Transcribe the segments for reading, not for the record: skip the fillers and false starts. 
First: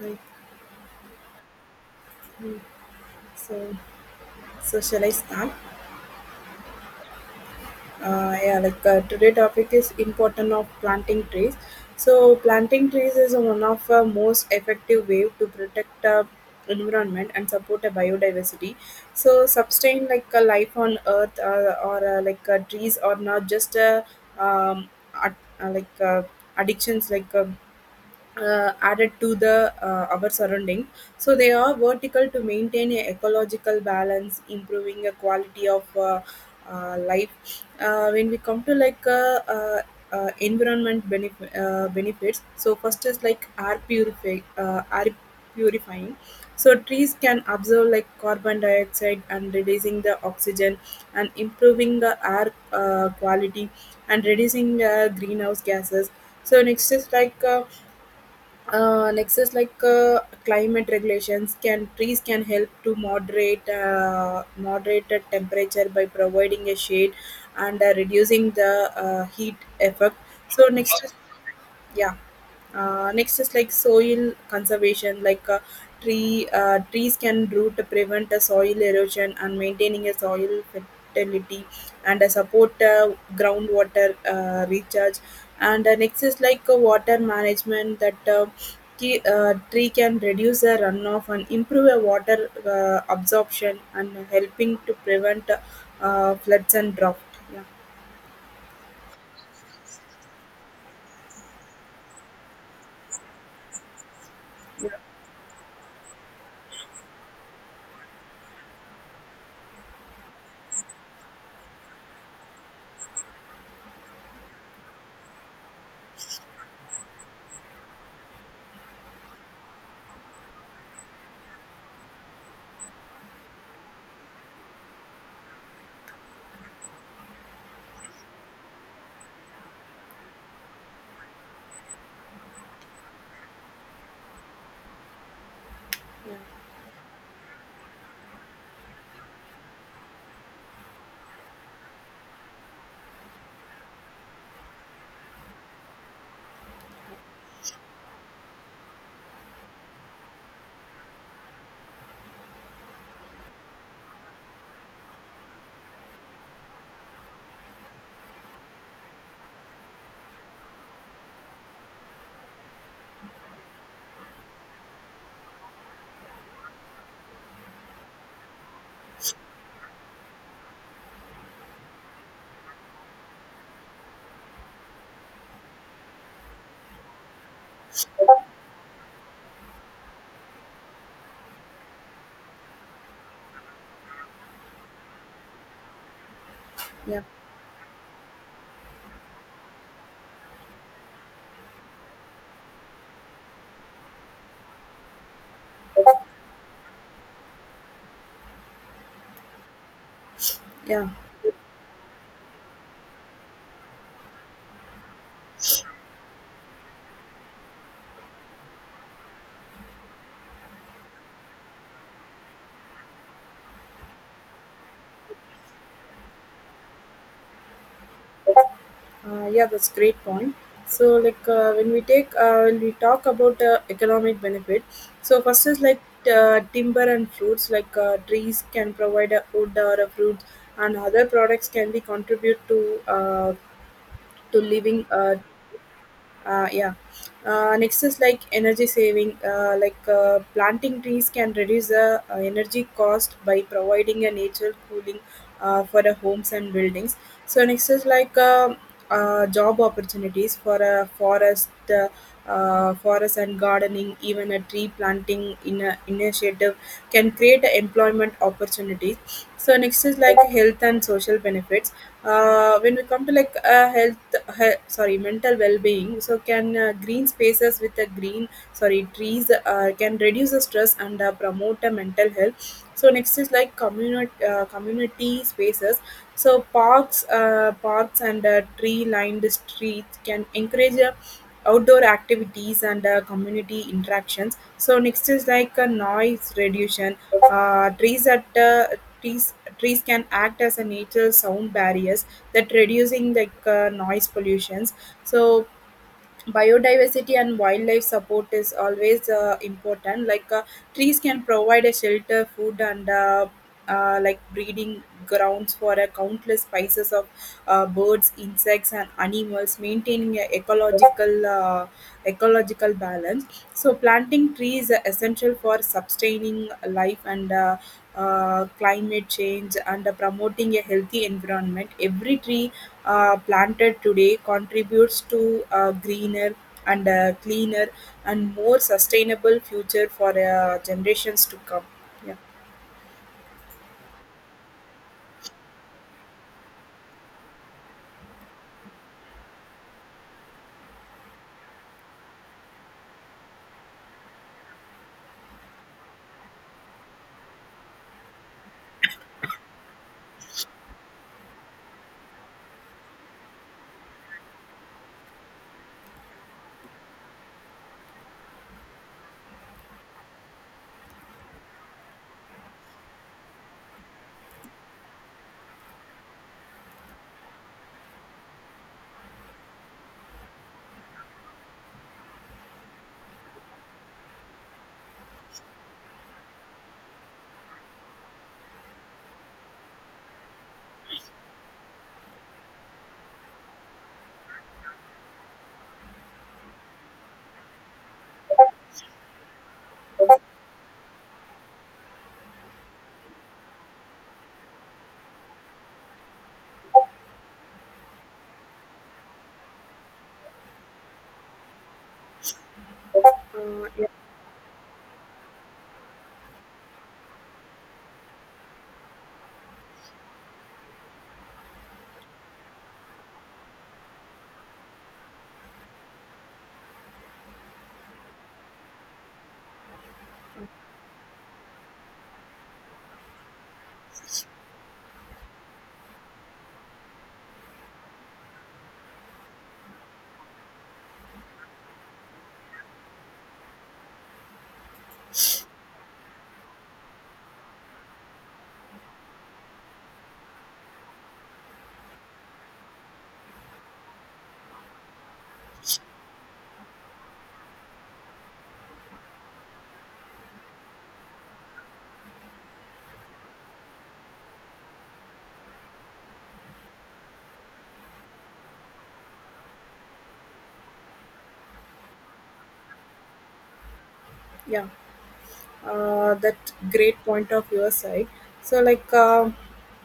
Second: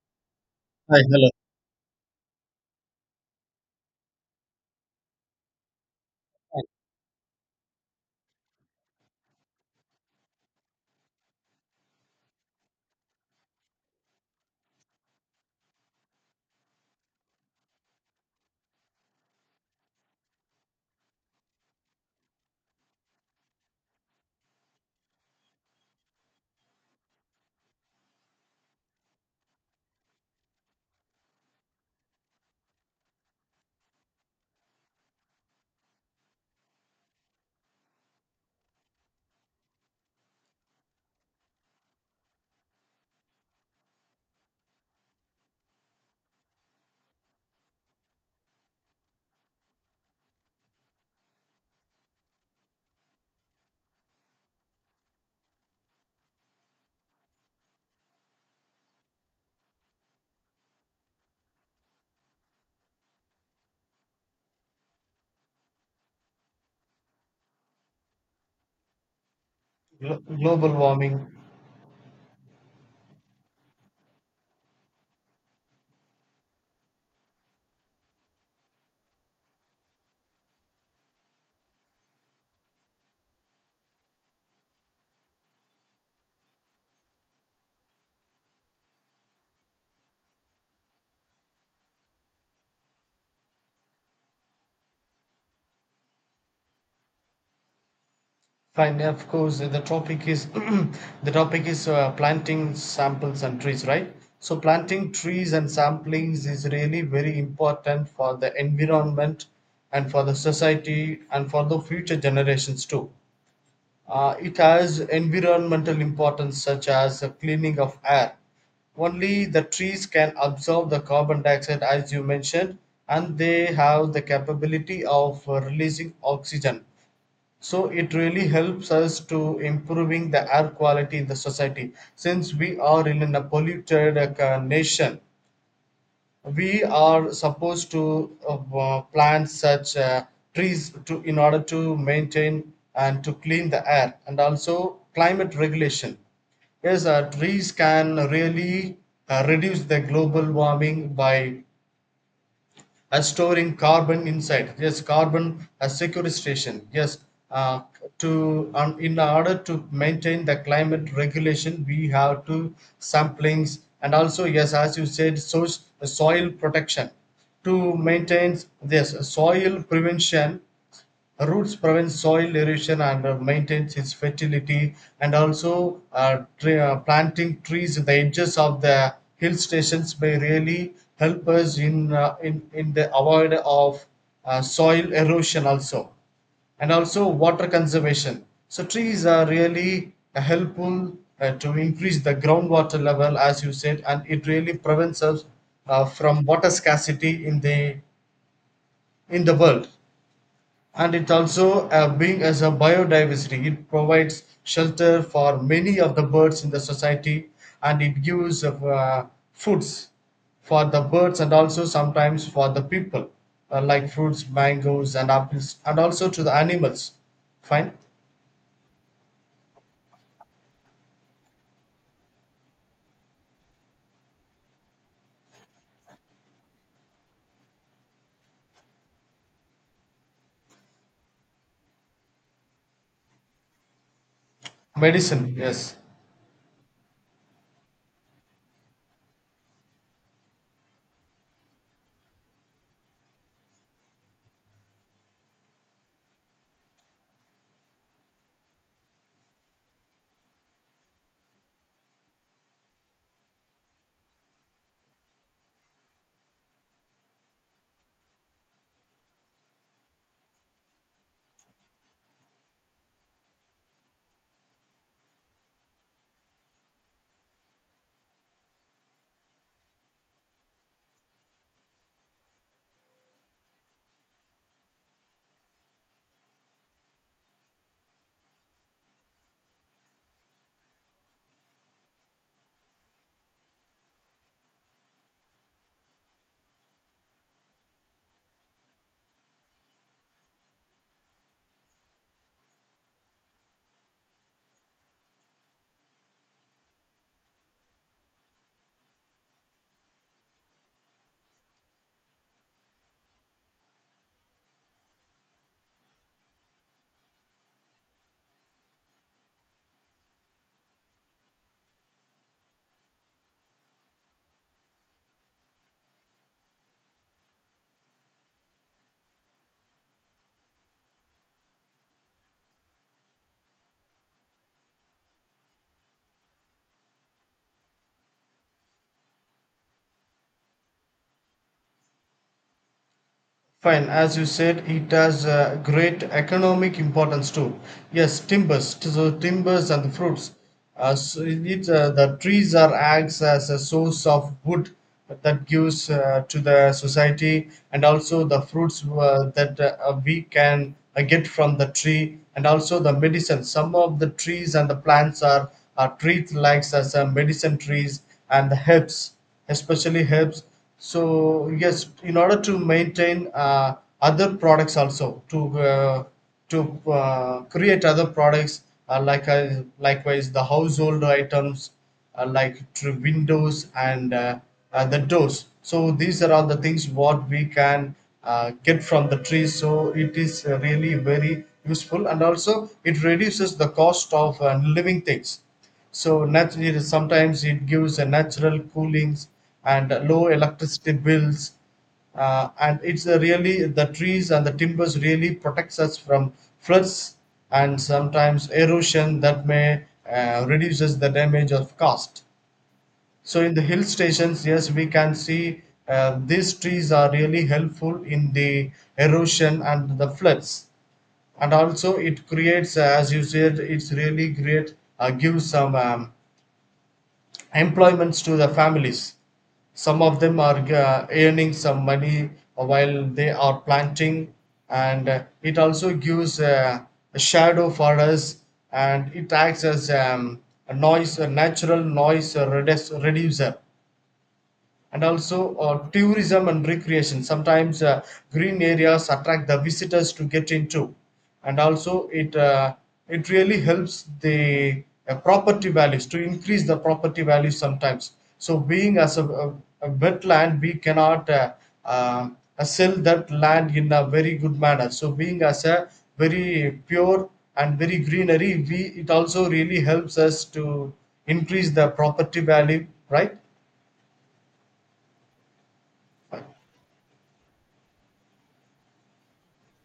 Right. Hi, hello. Mm. So, so shall I start? Today topic is important of planting trees. So planting trees is one of the most effective way to protect environment and support a biodiversity. So sustain like a life on earth or like trees are not just a um, ad- uh, like uh, addictions like. Added to the our surrounding, so they are vertical to maintain a ecological balance, improving a quality of life. When we come to like environment benefits, so first is like air purifying. So trees can absorb like carbon dioxide and reducing the oxygen and improving the air quality and reducing greenhouse gases. So next is like uh, next is like uh, climate regulations can trees can help to moderate moderate the temperature by providing a shade and reducing the heat effect. So Global next is warming. yeah. Next is like soil conservation, like trees can root to prevent a soil erosion and maintaining a soil fertility and support groundwater recharge. And next is like water management, that tree can reduce the runoff and improve a water absorption and helping to prevent floods and drought. Yeah, Fine, of course. The topic is the topic is planting samples and trees, right? So planting trees and samplings is really very important for the environment and for the society and for the future generations too. It has environmental importance such as the cleaning of air. Only the trees can absorb the carbon dioxide, as you mentioned, and they have the capability of releasing oxygen. So it really helps us to improving the air quality in the society. Since we are in a polluted nation, we are supposed to plant such trees to in order to maintain and to clean the air, and also climate regulation. Yes, trees can really reduce the global warming by as storing carbon inside. Yes, carbon as sequestration. Yes, uh, to in order to maintain the climate regulation, we have to samplings. And also, yes, as you said, so soil protection, to maintain this soil prevention. Roots prevent soil erosion and maintains its fertility. And also planting trees in the edges of the hill stations may really help us in in the avoid of soil erosion also. And yeah, also water conservation, so trees are really helpful to increase the groundwater level, as you said, and it really prevents us yeah, from water scarcity in the world. yeah. And it also a being as a biodiversity, it provides shelter for many of the birds in the society, and it gives foods for the birds and also sometimes for the people, like fruits, mangoes and apples, and also to the animals. Fine. Yeah, that's great point. So, like when we talk about economic benefit, so first is like timber and fruits, like trees can provide a wood or a fruit, and other products can be contribute to living. Medicine, yes. Yeah. Next is like energy saving, planting trees can reduce the energy cost by providing a natural cooling for the homes and buildings. So next is like job opportunities for a forest forest and gardening, even a tree planting in a initiative can create a employment opportunities. So next is like health and social benefits. When we come to like health, sorry, mental well-being. So can green spaces with a green, sorry, trees can reduce the stress and promote a mental health. So next is like community spaces. So parks, parks and tree-lined streets can encourage a outdoor activities and community interactions. So next is like a noise reduction. Trees at trees trees can act as a natural sound barriers that reducing like noise pollutions. So biodiversity and wildlife support is always important. Like trees can provide a shelter, food, and like breeding grounds for a countless species of birds, insects, and animals, maintaining a ecological balance. So planting trees are essential for sustaining life and climate change and promoting a healthy environment. Every tree planted today contributes to a greener and a cleaner and more sustainable future for generations to come. Yeah. Fine, as you said, it has a great economic importance too. Yes, timbers, so timbers and the fruits. So the trees are acts as a source of wood that gives to the society, and also the fruits that we can get from the tree, and also the medicine. Some of the trees and the plants are treated like as a medicine trees and the herbs especially helps. So yes, in order to maintain other products also to to create other products, like, likewise the household items, like to windows and the doors. So these are all the things what we can get from the trees. So it is really very useful, and also it reduces the cost of living things. So naturally, sometimes it gives a natural coolings and low electricity bills, and it's a really the trees and the timbers really protects us from floods and sometimes erosion that may reduces the damage of cost. So in the hill Yeah. stations, yes, we can see these trees are really helpful in the erosion and the floods, and also it creates, as you said, it's really great, gives some. Employments to the families. Some of them are earning some money while they are planting, and it also gives a shadow for us, and it acts as a noise, a natural reducer. And also tourism and recreation sometimes, green areas attract the visitors to get into, and also it it really helps the property values to increase the property values sometimes. So being as a, a wetland, we cannot uh, sell that land in a very good manner. So being as a very pure and very greenery, we it also really helps us to increase the property value, right? Yeah. That great point of your side. So like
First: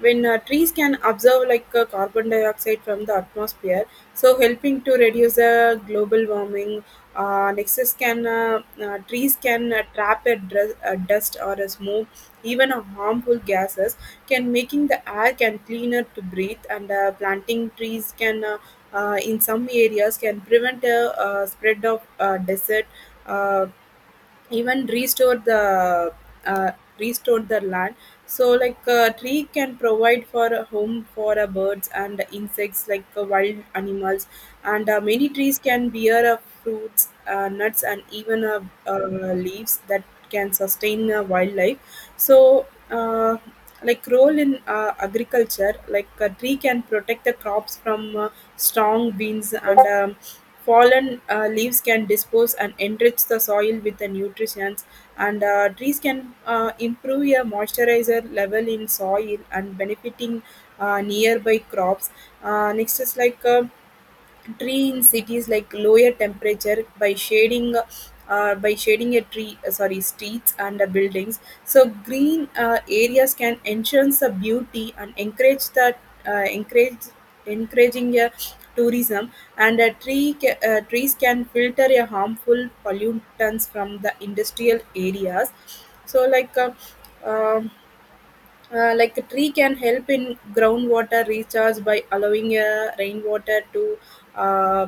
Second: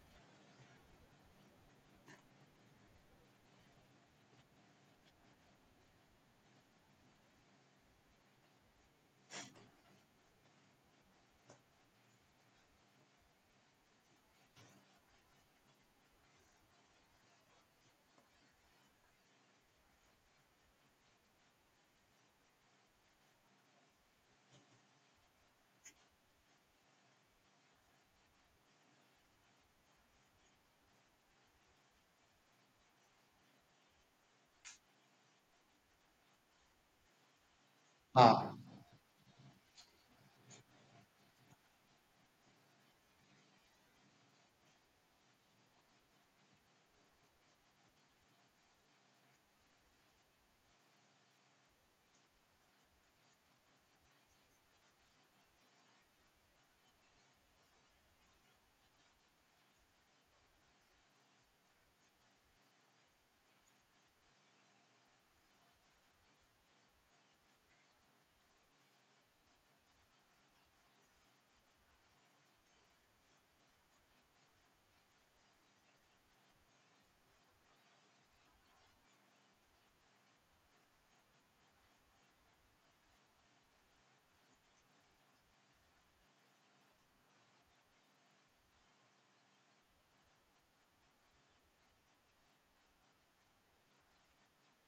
when trees can absorb like carbon dioxide from the atmosphere, so helping to reduce global warming. Next is can trees can a dust or a smoke, even a harmful gases, can making the air can cleaner to breathe. And planting trees can in some areas can prevent a spread of desert, uh, even restore the uh, land. So like a tree can provide for a home for a birds and insects, like wild animals. And many trees can bear fruits, nuts, and even Ah, uh, leaves that can sustain wildlife. So like role in agriculture, like a tree can protect the crops from strong winds, and fallen leaves can dispose and enrich the soil with the nutrients. And trees can improve a moisturizer level in soil and benefiting nearby crops. Next is like tree in cities like lower temperature by shading, by shading a tree sorry, streets and buildings. So green areas can enhance the beauty and encourage the uh, encourage encouraging a tourism. And a trees can filter a harmful pollutants from the industrial areas. So um like a tree can help in groundwater recharge by allowing rainwater uh,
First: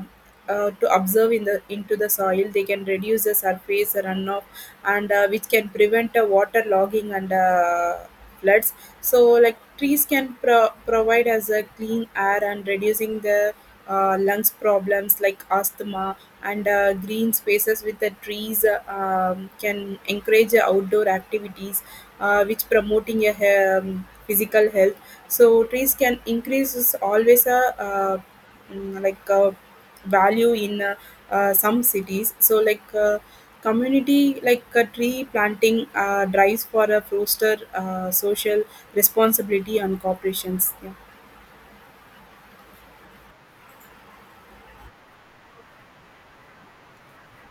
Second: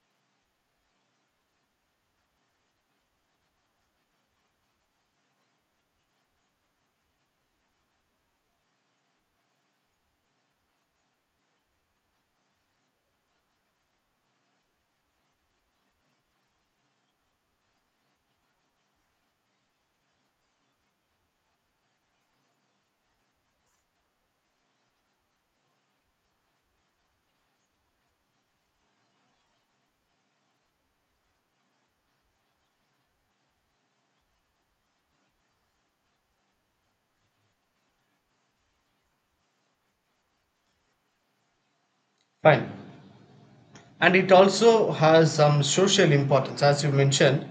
to absorb in the into the soil. They can reduce the surface runoff, and which can prevent water logging and floods. So, like trees can provide as a clean air and reducing the lungs problems like asthma. And green spaces with the trees can encourage outdoor activities, which promoting a physical health. So trees can increase is always a uh, like a value in some cities. So like community, like tree planting drives for a foster social responsibility and corporations. Yeah, fine. And it also has some social importance, as you mentioned,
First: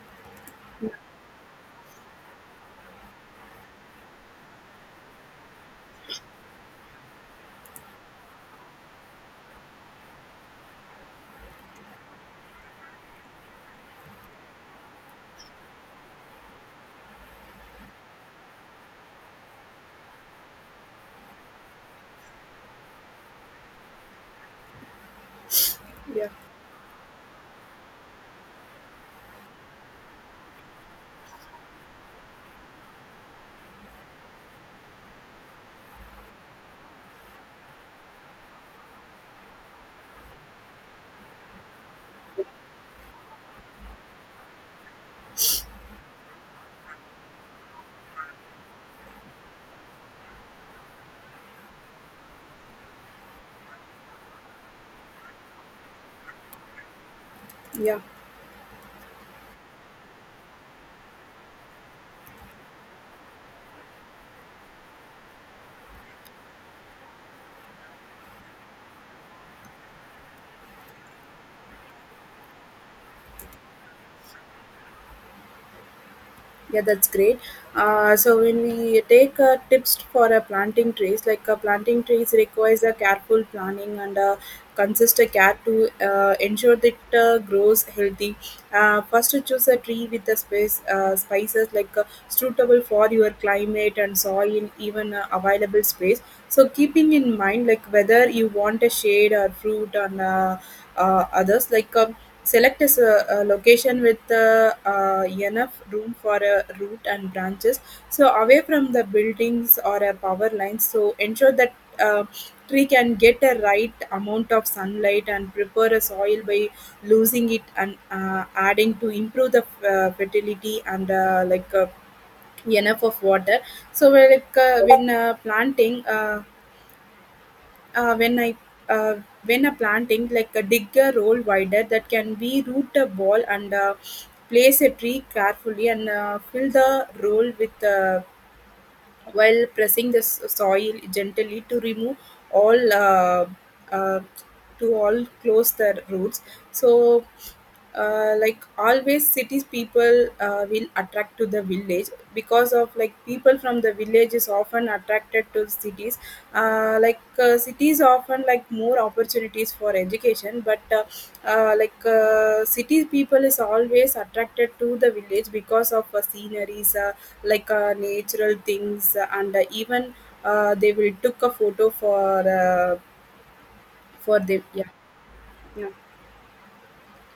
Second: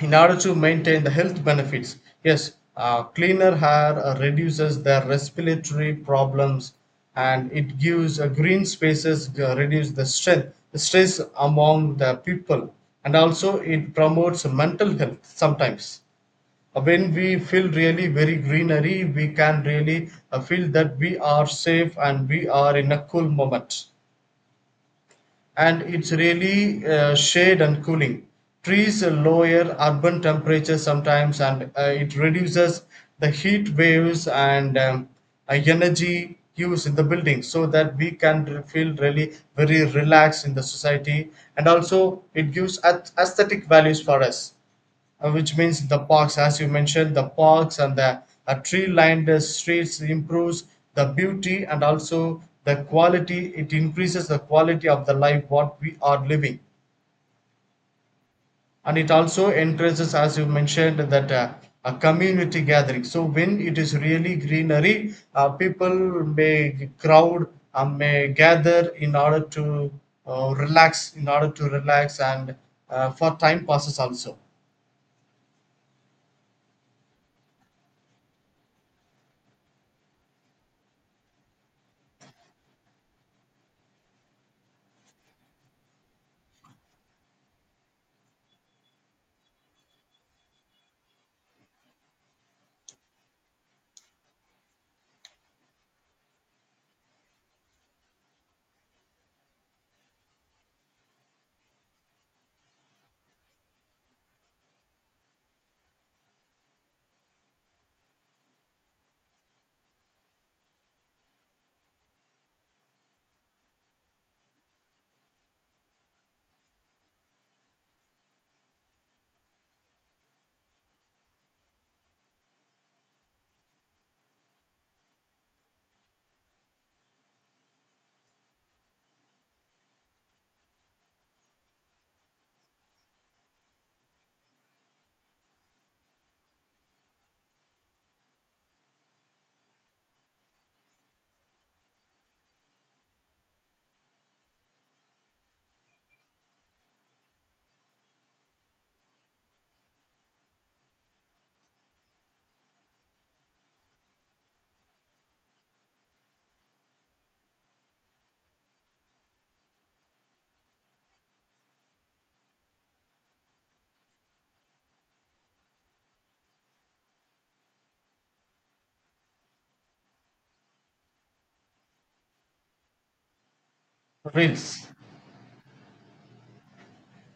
in order to maintain the health benefits. Yes, cleaner air reduces the respiratory problems, and it gives green spaces reduce the strength stress among the people, and also it promotes mental health sometimes. When we feel really very greenery, we can really feel that we are safe and we are in a cool moment, and it's yeah, really shade and cooling. Trees lower urban temperatures sometimes, and it reduces the heat waves and energy use in the building, so that we can feel really very relaxed in the society, and also it gives aesthetic values for us, which means the parks, as you mentioned, the parks and the tree-lined streets improves the beauty and also the quality. It increases the quality of the life what we are living, yeah. and it also encourages, as you mentioned, that a community gathering. So when it is really greenery, people crowd, may gather in order to relax, in order to relax, and for time passes also. Yeah, that's great. So when we take tips for planting trees, like planting trees requires a careful planning and consistent care to ensure that it grows healthy. First, to choose a tree with the space spices like suitable for your climate and soil, in even available space. So keeping in mind like whether you want a shade or fruit on others, like select a, a location with enough room for a root and branches. So away from the buildings or a power lines. So ensure that uh, tree can get a right amount of sunlight and prepare a soil by losing it and adding to improve the fertility and like. Enough of water. So we're like when planting when I uh, when a planting, like a dig a roll wider that can be root a ball, and place a tree carefully and fill the roll with while pressing the soil gently to remove all uh, to all close their roots. So like always cities people will attract to the village, because of like people from the village is often attracted to cities, like cities often like more opportunities for education. But like city people is always attracted to the village because of sceneries, like natural things, and even they will took a photo for the Reels. yeah yeah.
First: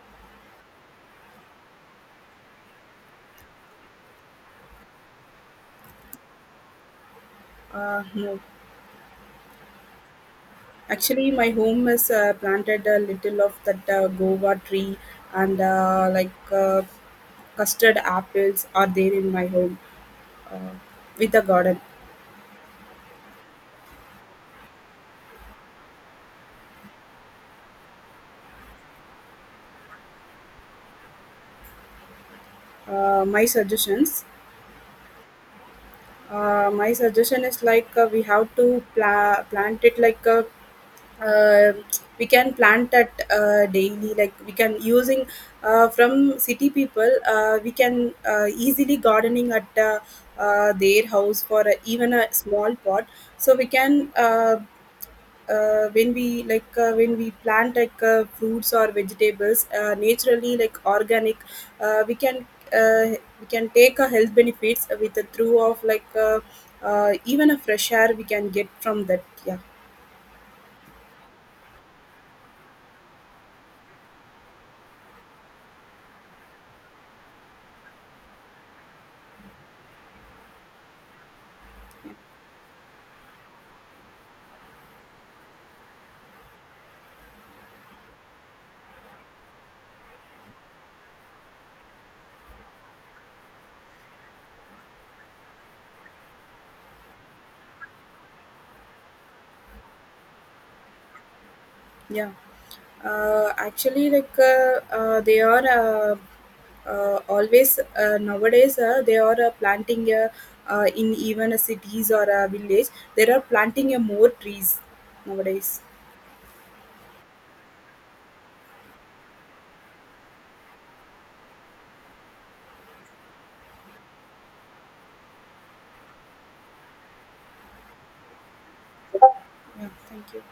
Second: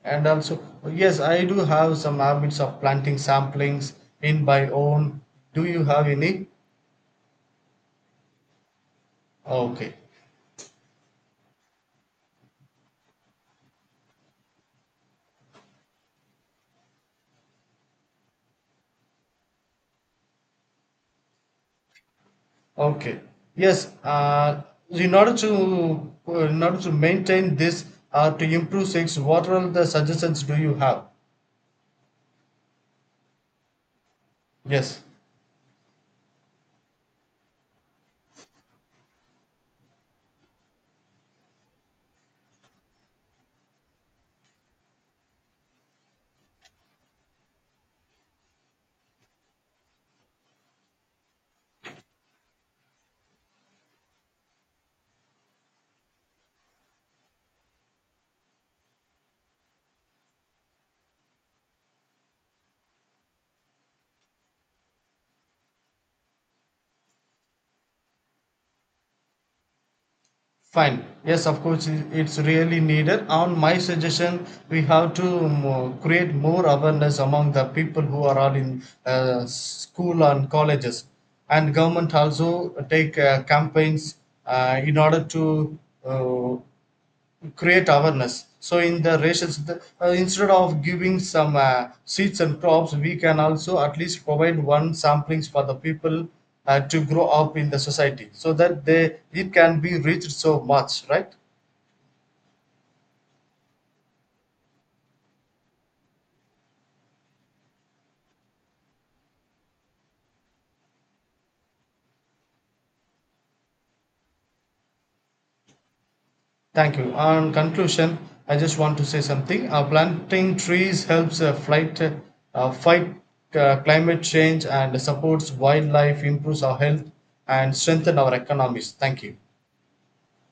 And also, yes, I do have some habits of planting samplings in my own. Do you have any? No. Okay, Actually my home is planted a little of that guava tree, and like custard apples are there in my home with a garden. okay. Yes, in order to maintain this or to improve sex, what are the suggestions do you have? My suggestions. Yes. My suggestion is like we have to plant it like uh, we can plant that daily, like we can using from city people, we can easily gardening at their house for even a small pot. So we can when we like when we plant like fruits or vegetables, naturally like organic, uh, we can we can take a health benefits with the through of like even a fresh air we can get from that. Yeah. Fine. Yes, of course, it's really needed. On my suggestion, we have to create more awareness among the people who are all in school and colleges, and government also take campaigns in order to uh, create awareness. So in the rations, instead of giving some seeds and crops, we can also at least provide one samplings for the people to grow up in the society, so that they it can be reached so much, right? Yeah. Actually like they are always, nowadays they are planting in even a cities or a village, they are planting more trees nowadays. Thank you. On conclusion, I just want to say something. Planting trees helps fight climate change and supports wildlife, improves our health, and strengthen our economies. Thank you. Yeah, thank you.